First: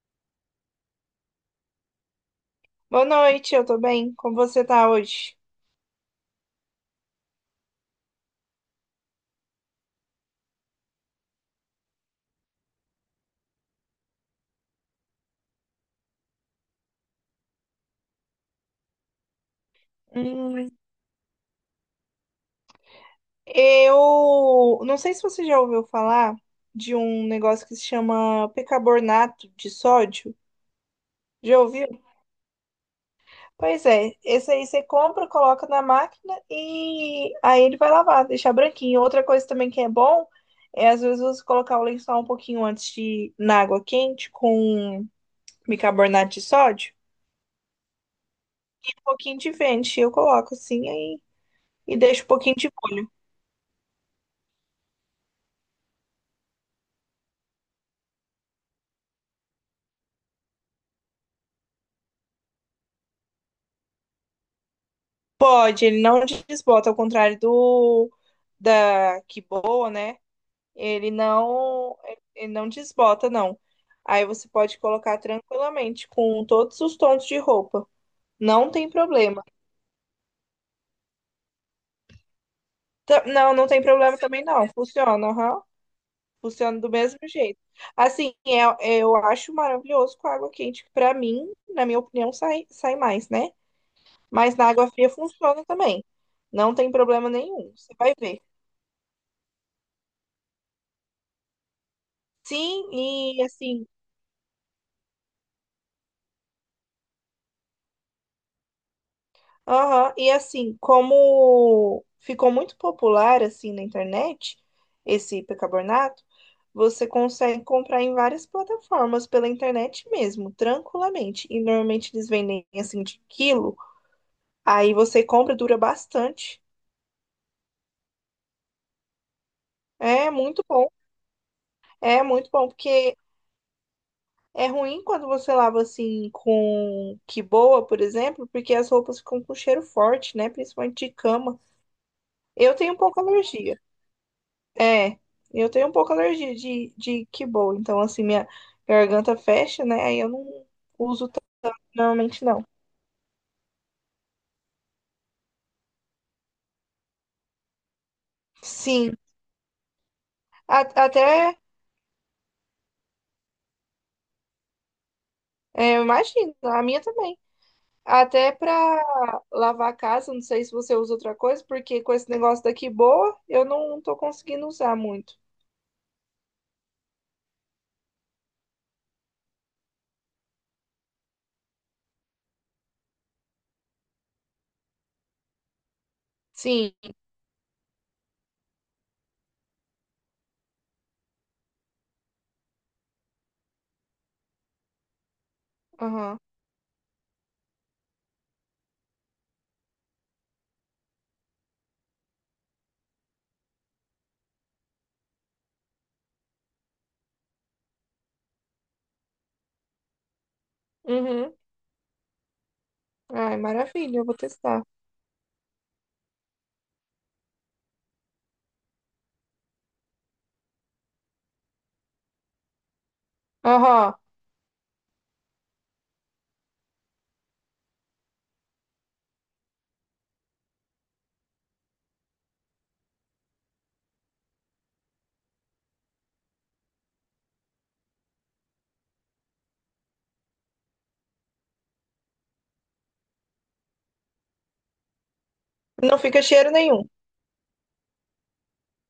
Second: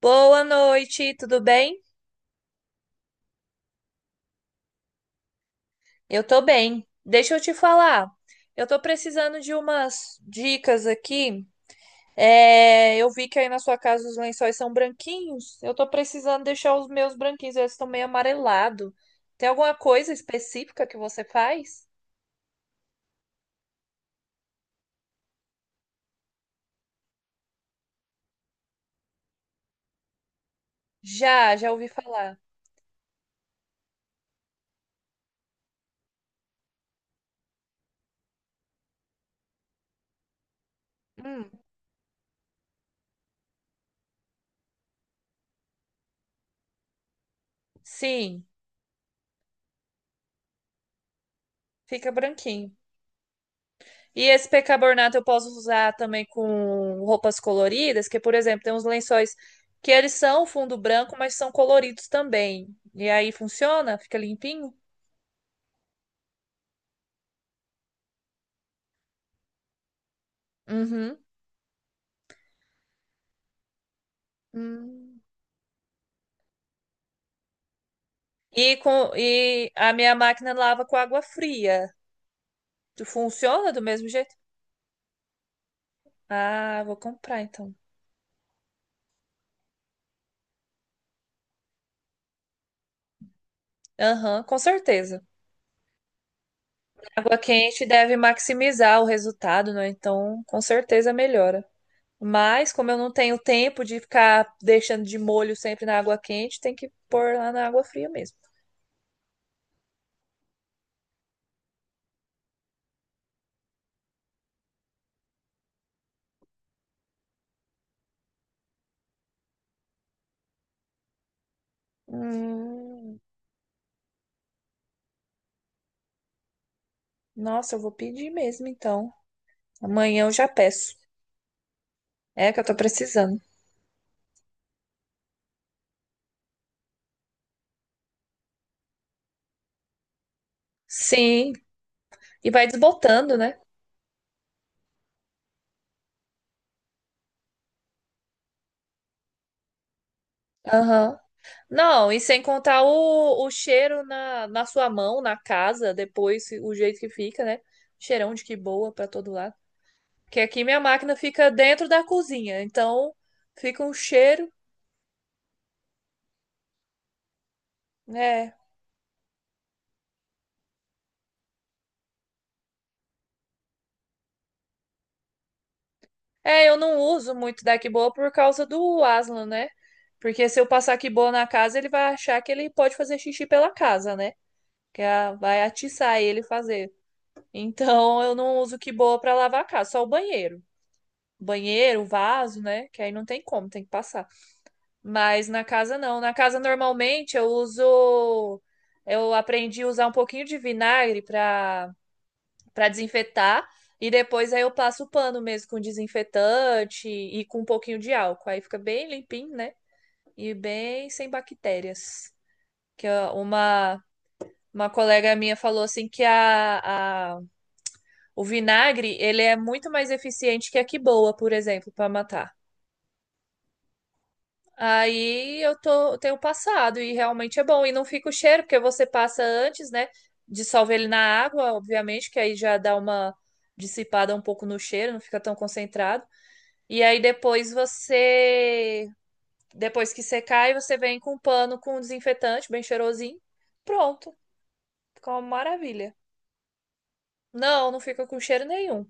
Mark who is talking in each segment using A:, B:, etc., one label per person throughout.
A: Boa noite, tudo bem?
B: Boa noite, eu tô bem. Como você tá hoje?
A: Eu tô bem. Deixa eu te falar. Eu tô precisando de umas dicas aqui. É, eu vi que aí na sua casa os lençóis são branquinhos. Eu tô precisando deixar os meus branquinhos, eles estão meio amarelados. Tem alguma coisa
B: Hum,
A: específica que você faz?
B: Eu não sei se você já ouviu falar de um negócio que se chama bicarbonato de sódio.
A: Já,
B: Já
A: já
B: ouviu?
A: ouvi falar.
B: Pois é, esse aí você compra, coloca na máquina e aí ele vai lavar, deixar branquinho. Outra coisa também que é bom é às vezes você
A: Hum,
B: colocar o lençol um pouquinho antes de na água quente com bicarbonato de sódio,
A: sim,
B: um pouquinho de vento, eu coloco assim aí e
A: fica
B: deixo um pouquinho de.
A: branquinho. E esse percarbonato eu posso usar também com roupas coloridas, que, por exemplo, tem uns lençóis que eles são fundo branco, mas são coloridos também. E aí funciona? Fica limpinho?
B: Pode, ele não desbota, ao contrário do da que boa, né? Ele
A: Uhum.
B: não, ele não desbota, não. Aí você pode colocar
A: Hum.
B: tranquilamente com todos os tons de roupa. Não tem problema.
A: E a minha máquina lava com água fria. Tu
B: Não, não
A: funciona do
B: tem
A: mesmo
B: problema
A: jeito?
B: também, não. Funciona, aham. Funciona
A: Ah,
B: do
A: vou
B: mesmo
A: comprar
B: jeito.
A: então.
B: Assim, eu acho maravilhoso com água quente. Que Pra mim, na minha opinião, sai mais, né?
A: Aham,
B: Mas
A: com
B: na água fria
A: certeza.
B: funciona também. Não tem problema
A: Água
B: nenhum.
A: quente
B: Você vai
A: deve
B: ver.
A: maximizar o resultado, né? Então, com certeza melhora. Mas,
B: Sim,
A: como eu não tenho
B: e
A: tempo
B: assim,
A: de ficar deixando de molho sempre na água quente, tem que pôr lá na água fria mesmo.
B: aham, e assim, como ficou muito popular assim na internet, esse bicarbonato, você consegue comprar em várias plataformas pela internet mesmo, tranquilamente. E normalmente eles vendem assim
A: Hum,
B: de quilo, aí você compra, dura bastante.
A: nossa, eu vou pedir mesmo então. Amanhã
B: É
A: eu já
B: muito bom,
A: peço.
B: é
A: É
B: muito
A: que eu
B: bom,
A: tô
B: porque
A: precisando.
B: é ruim quando você lava assim com que boa, por exemplo, porque as roupas ficam com cheiro forte, né? Principalmente de
A: Sim,
B: cama.
A: e vai
B: Eu tenho um pouco
A: desbotando, né?
B: alergia. É, eu tenho um pouco alergia de kibble, então assim, minha garganta fecha, né? Aí eu não
A: Aham.
B: uso tanto,
A: Não, e sem
B: normalmente não.
A: contar o cheiro na sua mão, na casa, depois o jeito que fica, né? Cheirão de que boa pra
B: Sim,
A: todo lado. Que aqui minha
B: a-
A: máquina
B: até,
A: fica dentro da cozinha, então fica um cheiro,
B: é, eu imagino, a minha também. Até
A: né?
B: pra lavar a casa, não sei se você usa outra coisa, porque com esse negócio daqui boa, eu não tô conseguindo usar muito.
A: É, eu não uso muito da Kiboa por causa do Aslan, né? Porque se eu passar Kiboa na casa, ele vai achar que ele pode fazer xixi pela casa, né? Vai atiçar ele fazer.
B: Sim,
A: Então eu não uso Kiboa pra lavar a casa, só o banheiro. Banheiro, vaso, né? Que aí não tem como, tem que passar. Mas na casa não. Na
B: aham.
A: casa normalmente eu uso. Eu aprendi a usar um pouquinho de vinagre pra para desinfetar e depois aí eu passo o pano mesmo com desinfetante e com um pouquinho de álcool. Aí fica bem limpinho, né? E bem sem
B: Uhum.
A: bactérias. Que ó,
B: Ai, maravilha, eu vou testar.
A: uma colega minha falou assim que a, o vinagre, ele é muito mais eficiente que a quiboa, por exemplo, para matar.
B: Aham.
A: Eu tenho passado e realmente é bom. E não fica o cheiro, porque você passa antes, né? Dissolve ele na água, obviamente, que aí já dá uma dissipada um pouco no cheiro, não fica tão concentrado. E aí depois você, Depois que secar, aí você vem com um pano com desinfetante bem cheirosinho. Pronto, fica uma maravilha.
B: Não fica cheiro nenhum.
A: Não, não fica com cheiro nenhum.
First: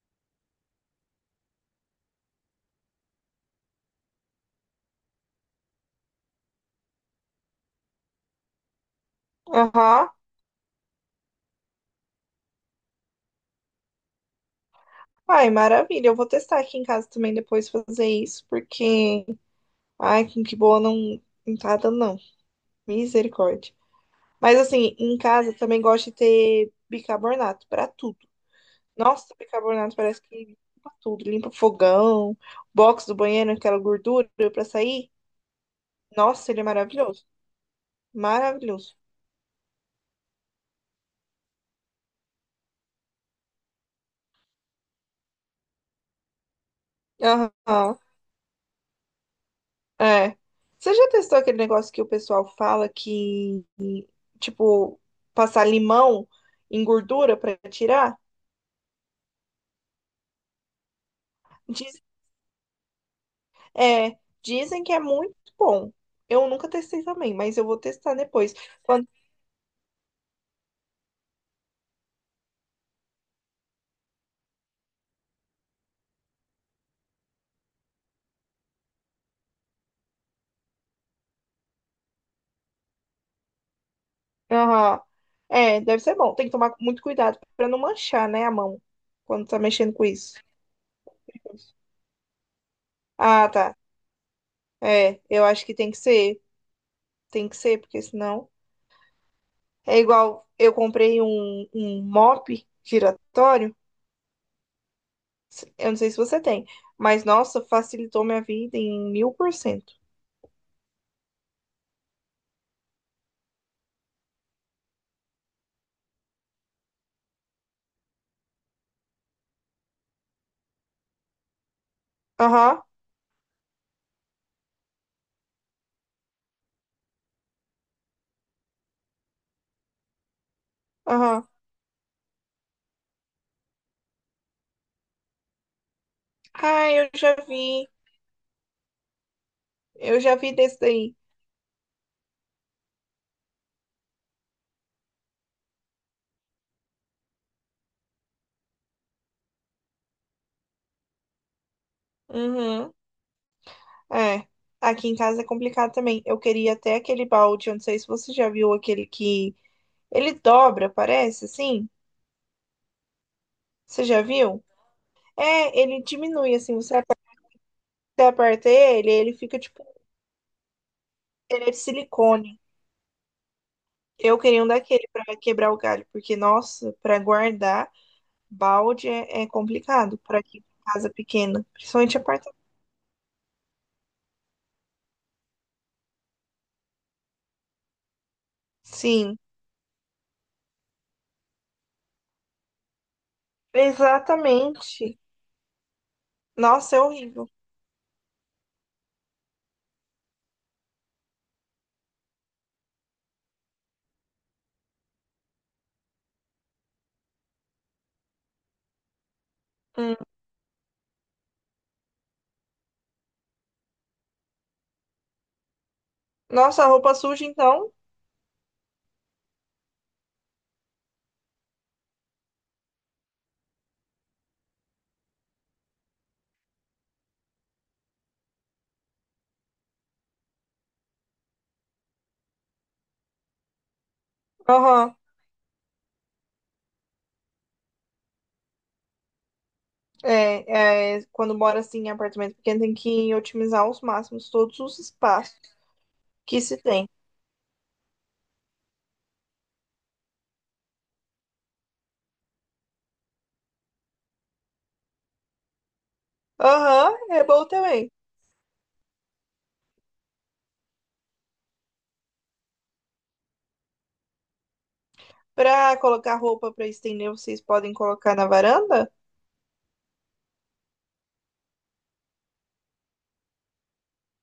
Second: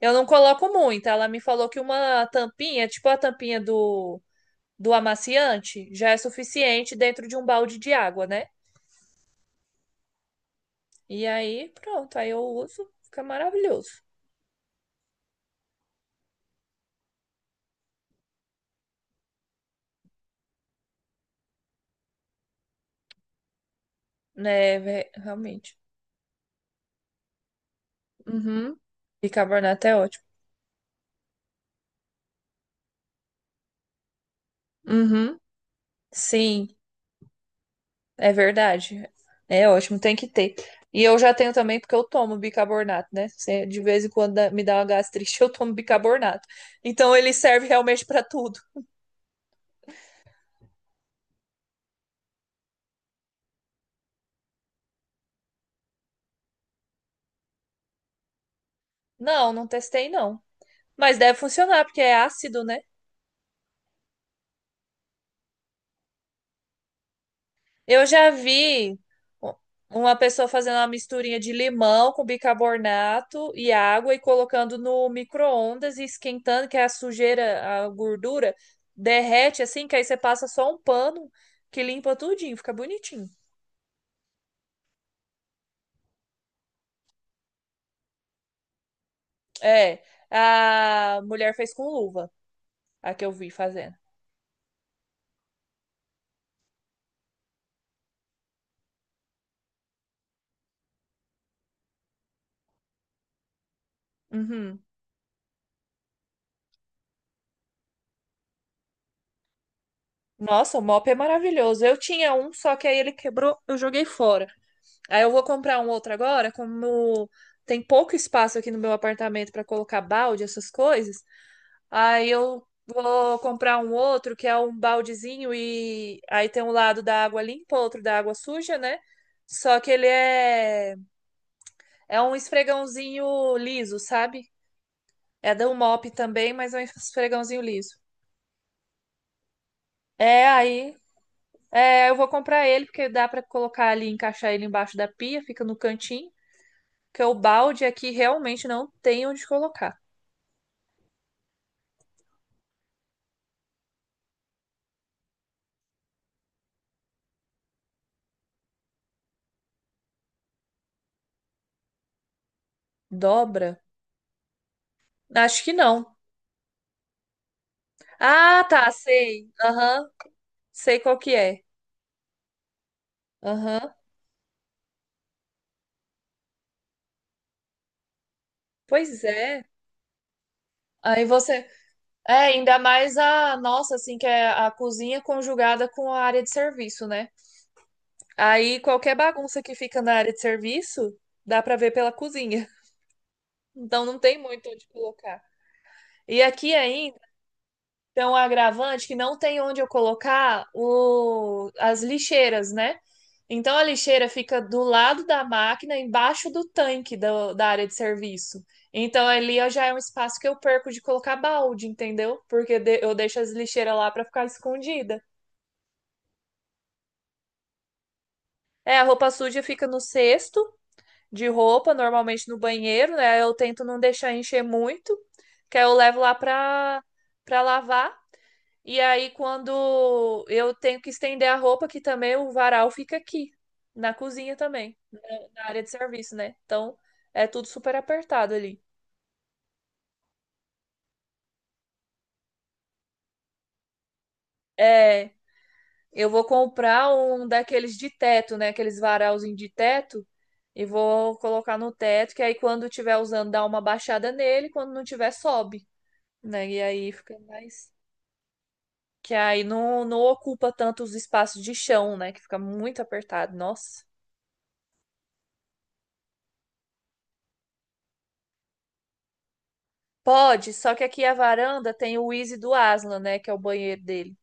A: Eu não coloco muito. Ela me falou que uma tampinha, tipo a tampinha do amaciante, já é suficiente dentro de um balde de água, né?
B: Aham.
A: E aí, pronto, aí eu uso, fica maravilhoso.
B: Ai, maravilha. Eu vou testar aqui em casa também depois fazer isso, porque ai, com que boa não entrada não. Misericórdia. Mas assim, em casa
A: Realmente.
B: também gosto de ter bicarbonato pra tudo.
A: Uhum.
B: Nossa,
A: Bicarbonato é
B: bicarbonato parece
A: ótimo.
B: que limpa tudo, limpa fogão, box do banheiro, aquela gordura pra sair.
A: Uhum.
B: Nossa, ele é
A: Sim.
B: maravilhoso.
A: É
B: Maravilhoso.
A: verdade. É ótimo, tem que ter. E eu já tenho também porque eu tomo bicarbonato, né? De vez em quando me dá uma gastrite, eu tomo bicarbonato. Então ele serve
B: Aham.
A: realmente pra tudo.
B: É. Você já testou aquele negócio que o pessoal fala que, tipo, passar limão em gordura pra tirar?
A: Não, não testei não. Mas deve funcionar porque é ácido, né?
B: É, dizem que é muito bom. Eu nunca testei também, mas eu vou
A: Eu
B: testar
A: já
B: depois.
A: vi
B: Quando...
A: u- uma pessoa fazendo uma misturinha de limão com bicarbonato e água e colocando no micro-ondas e esquentando, que é a sujeira, a gordura derrete assim, que aí você passa só um pano que limpa tudinho, fica bonitinho.
B: aham. É, deve ser bom. Tem que tomar muito cuidado pra não manchar, né, a mão quando tá mexendo
A: É,
B: com isso.
A: a mulher fez com luva, a que eu
B: Ah,
A: vi
B: tá.
A: fazendo.
B: É, eu acho que tem que ser. Tem que ser, porque senão. É igual eu comprei um mop giratório.
A: Uhum.
B: Eu não sei se você tem, mas nossa, facilitou minha vida em 1000%.
A: Nossa, o mop é maravilhoso. Eu tinha um, só que aí ele quebrou, eu joguei fora. Aí eu vou comprar um outro agora, como tem pouco espaço aqui no meu apartamento para colocar balde, essas coisas. Aí eu
B: Aham,
A: vou comprar um outro que é um baldezinho e aí tem um lado da água limpa, outro da água suja, né? Só que ele é
B: aham.
A: É um esfregãozinho liso, sabe? É da Umop também, mas é um
B: Ah, eu já
A: esfregãozinho
B: vi.
A: liso.
B: Eu já
A: É,
B: vi desse
A: aí
B: daí.
A: eu vou comprar ele, porque dá pra colocar ali, encaixar ele embaixo da pia, fica no cantinho. Porque o balde aqui realmente não tem onde colocar.
B: Uhum. É. Aqui em casa é complicado também. Eu queria até aquele balde, eu não sei se você já viu aquele que ele dobra, parece, assim.
A: Dobra?
B: Você já viu?
A: Acho que
B: É, ele
A: não.
B: diminui, assim, você
A: Ah,
B: aperta
A: tá,
B: ele, ele
A: sei.
B: fica tipo,
A: Aham, sei qual que é.
B: ele é de silicone.
A: Aham,
B: Eu queria um daquele pra quebrar o galho, porque, nossa, pra guardar balde
A: pois
B: é
A: é.
B: complicado pra aqui tem casa
A: Aí
B: pequena,
A: você.
B: principalmente
A: É,
B: apartamento.
A: ainda mais a nossa, assim, que é a cozinha conjugada com a área de serviço, né? Aí qualquer
B: Sim,
A: bagunça que fica na área de serviço, dá pra ver pela cozinha. Então não tem muito onde
B: exatamente.
A: colocar. E aqui
B: Nossa, é
A: ainda
B: horrível.
A: tem um agravante que não tem onde eu colocar o... as lixeiras, né? Então a lixeira fica do lado da máquina, embaixo do tanque da área de serviço. Então já é um
B: Hum.
A: espaço que eu perco de colocar balde, entendeu? Eu deixo as lixeiras lá para ficar escondida.
B: Nossa, a roupa suja, então.
A: É, a roupa suja fica no cesto de roupa, normalmente no banheiro, né? Eu tento não deixar encher muito, que aí eu levo lá pra lavar. E aí, quando eu tenho que estender a roupa, que também o varal fica aqui, na cozinha também,
B: Aham.
A: na área de serviço, né? Então, é tudo super apertado ali.
B: É, é, quando mora assim em apartamento pequeno, tem que otimizar aos máximos todos os
A: É,
B: espaços
A: eu vou
B: que se tem.
A: comprar um daqueles de teto, né? Aqueles varalzinhos de teto, e vou colocar no teto, que aí quando tiver usando, dá uma baixada nele, quando não tiver, sobe, né? E aí
B: Aham,
A: fica
B: é bom
A: mais.
B: também.
A: Que aí não ocupa tanto os espaços de chão, né? Que fica muito apertado. Nossa.
B: Pra colocar roupa pra estender, vocês podem colocar na varanda?
A: Pode, só que aqui a varanda tem o Easy do Aslan, né? Que é o banheiro dele.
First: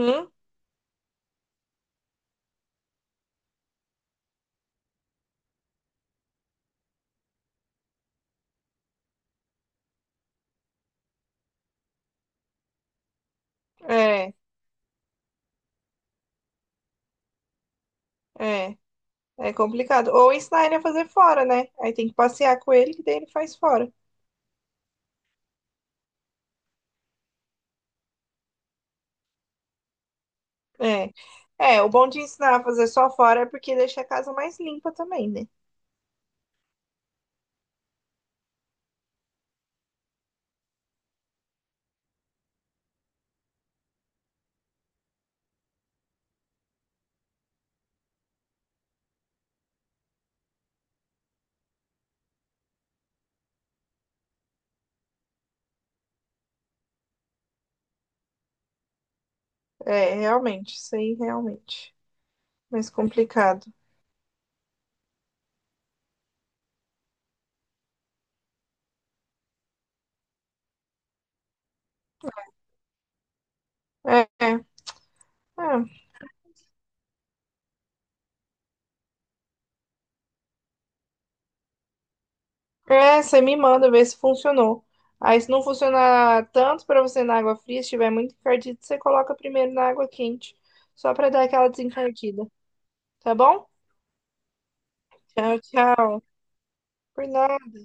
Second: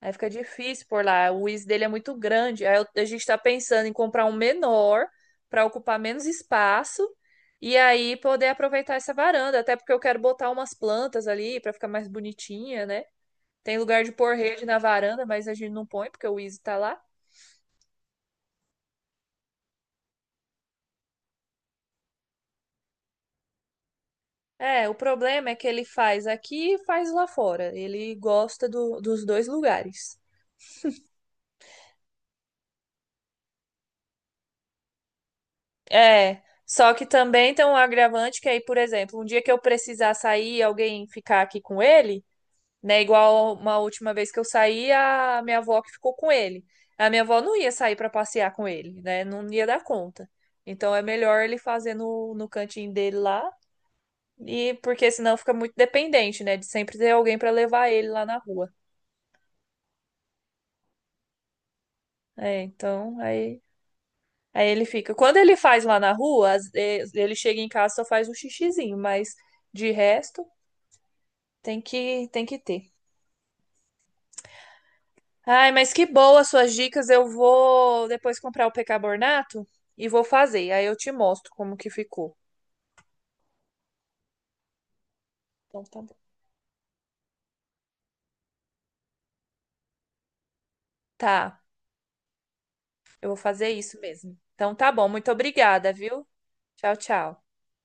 A: Aí fica difícil por lá. O Easy dele é muito grande. A gente tá pensando em comprar um menor para ocupar menos espaço e aí poder aproveitar essa varanda. Até porque eu quero botar umas plantas ali para ficar mais bonitinha, né? Tem lugar de
B: É,
A: pôr rede na varanda, mas a gente não põe porque o Easy tá lá.
B: é. É complicado. Ou ensinar ele a fazer fora, né? Aí tem que passear com ele, que daí ele faz fora.
A: É, o problema é que ele faz aqui e faz lá fora. Ele gosta dos dois lugares.
B: É. É, o bom de ensinar a fazer só fora é porque deixa a casa mais limpa também, né?
A: É, só que também tem um agravante que aí, por exemplo, um dia que eu precisar sair e alguém ficar aqui com ele, né? Igual uma última vez que eu saí, a minha avó que ficou com ele. A minha avó não ia sair para passear com ele, né? Não ia dar conta. Então é melhor ele fazer no cantinho dele lá, e porque senão fica muito dependente, né? De sempre ter alguém para levar ele lá na rua.
B: É, realmente. Isso aí, realmente.
A: É,
B: É Mais
A: então aí
B: complicado.
A: Aí ele fica. Quando ele faz lá na rua, ele chega em casa e só faz um xixizinho, mas de resto tem que ter.
B: É, é.
A: Ai, mas
B: É.
A: que boa as suas dicas. Eu vou depois comprar o percarbonato e vou fazer. Aí eu te mostro como que ficou.
B: É, você me manda ver se funcionou. Aí, se não
A: Então tá bom.
B: funcionar tanto pra você na água fria, se estiver muito encardido, você coloca primeiro na água quente, só pra dar
A: Tá,
B: aquela desencardida.
A: eu
B: Tá
A: vou
B: bom?
A: fazer isso mesmo. Então tá bom. Muito
B: Tchau,
A: obrigada,
B: tchau.
A: viu? Tchau,
B: Por
A: tchau.
B: nada.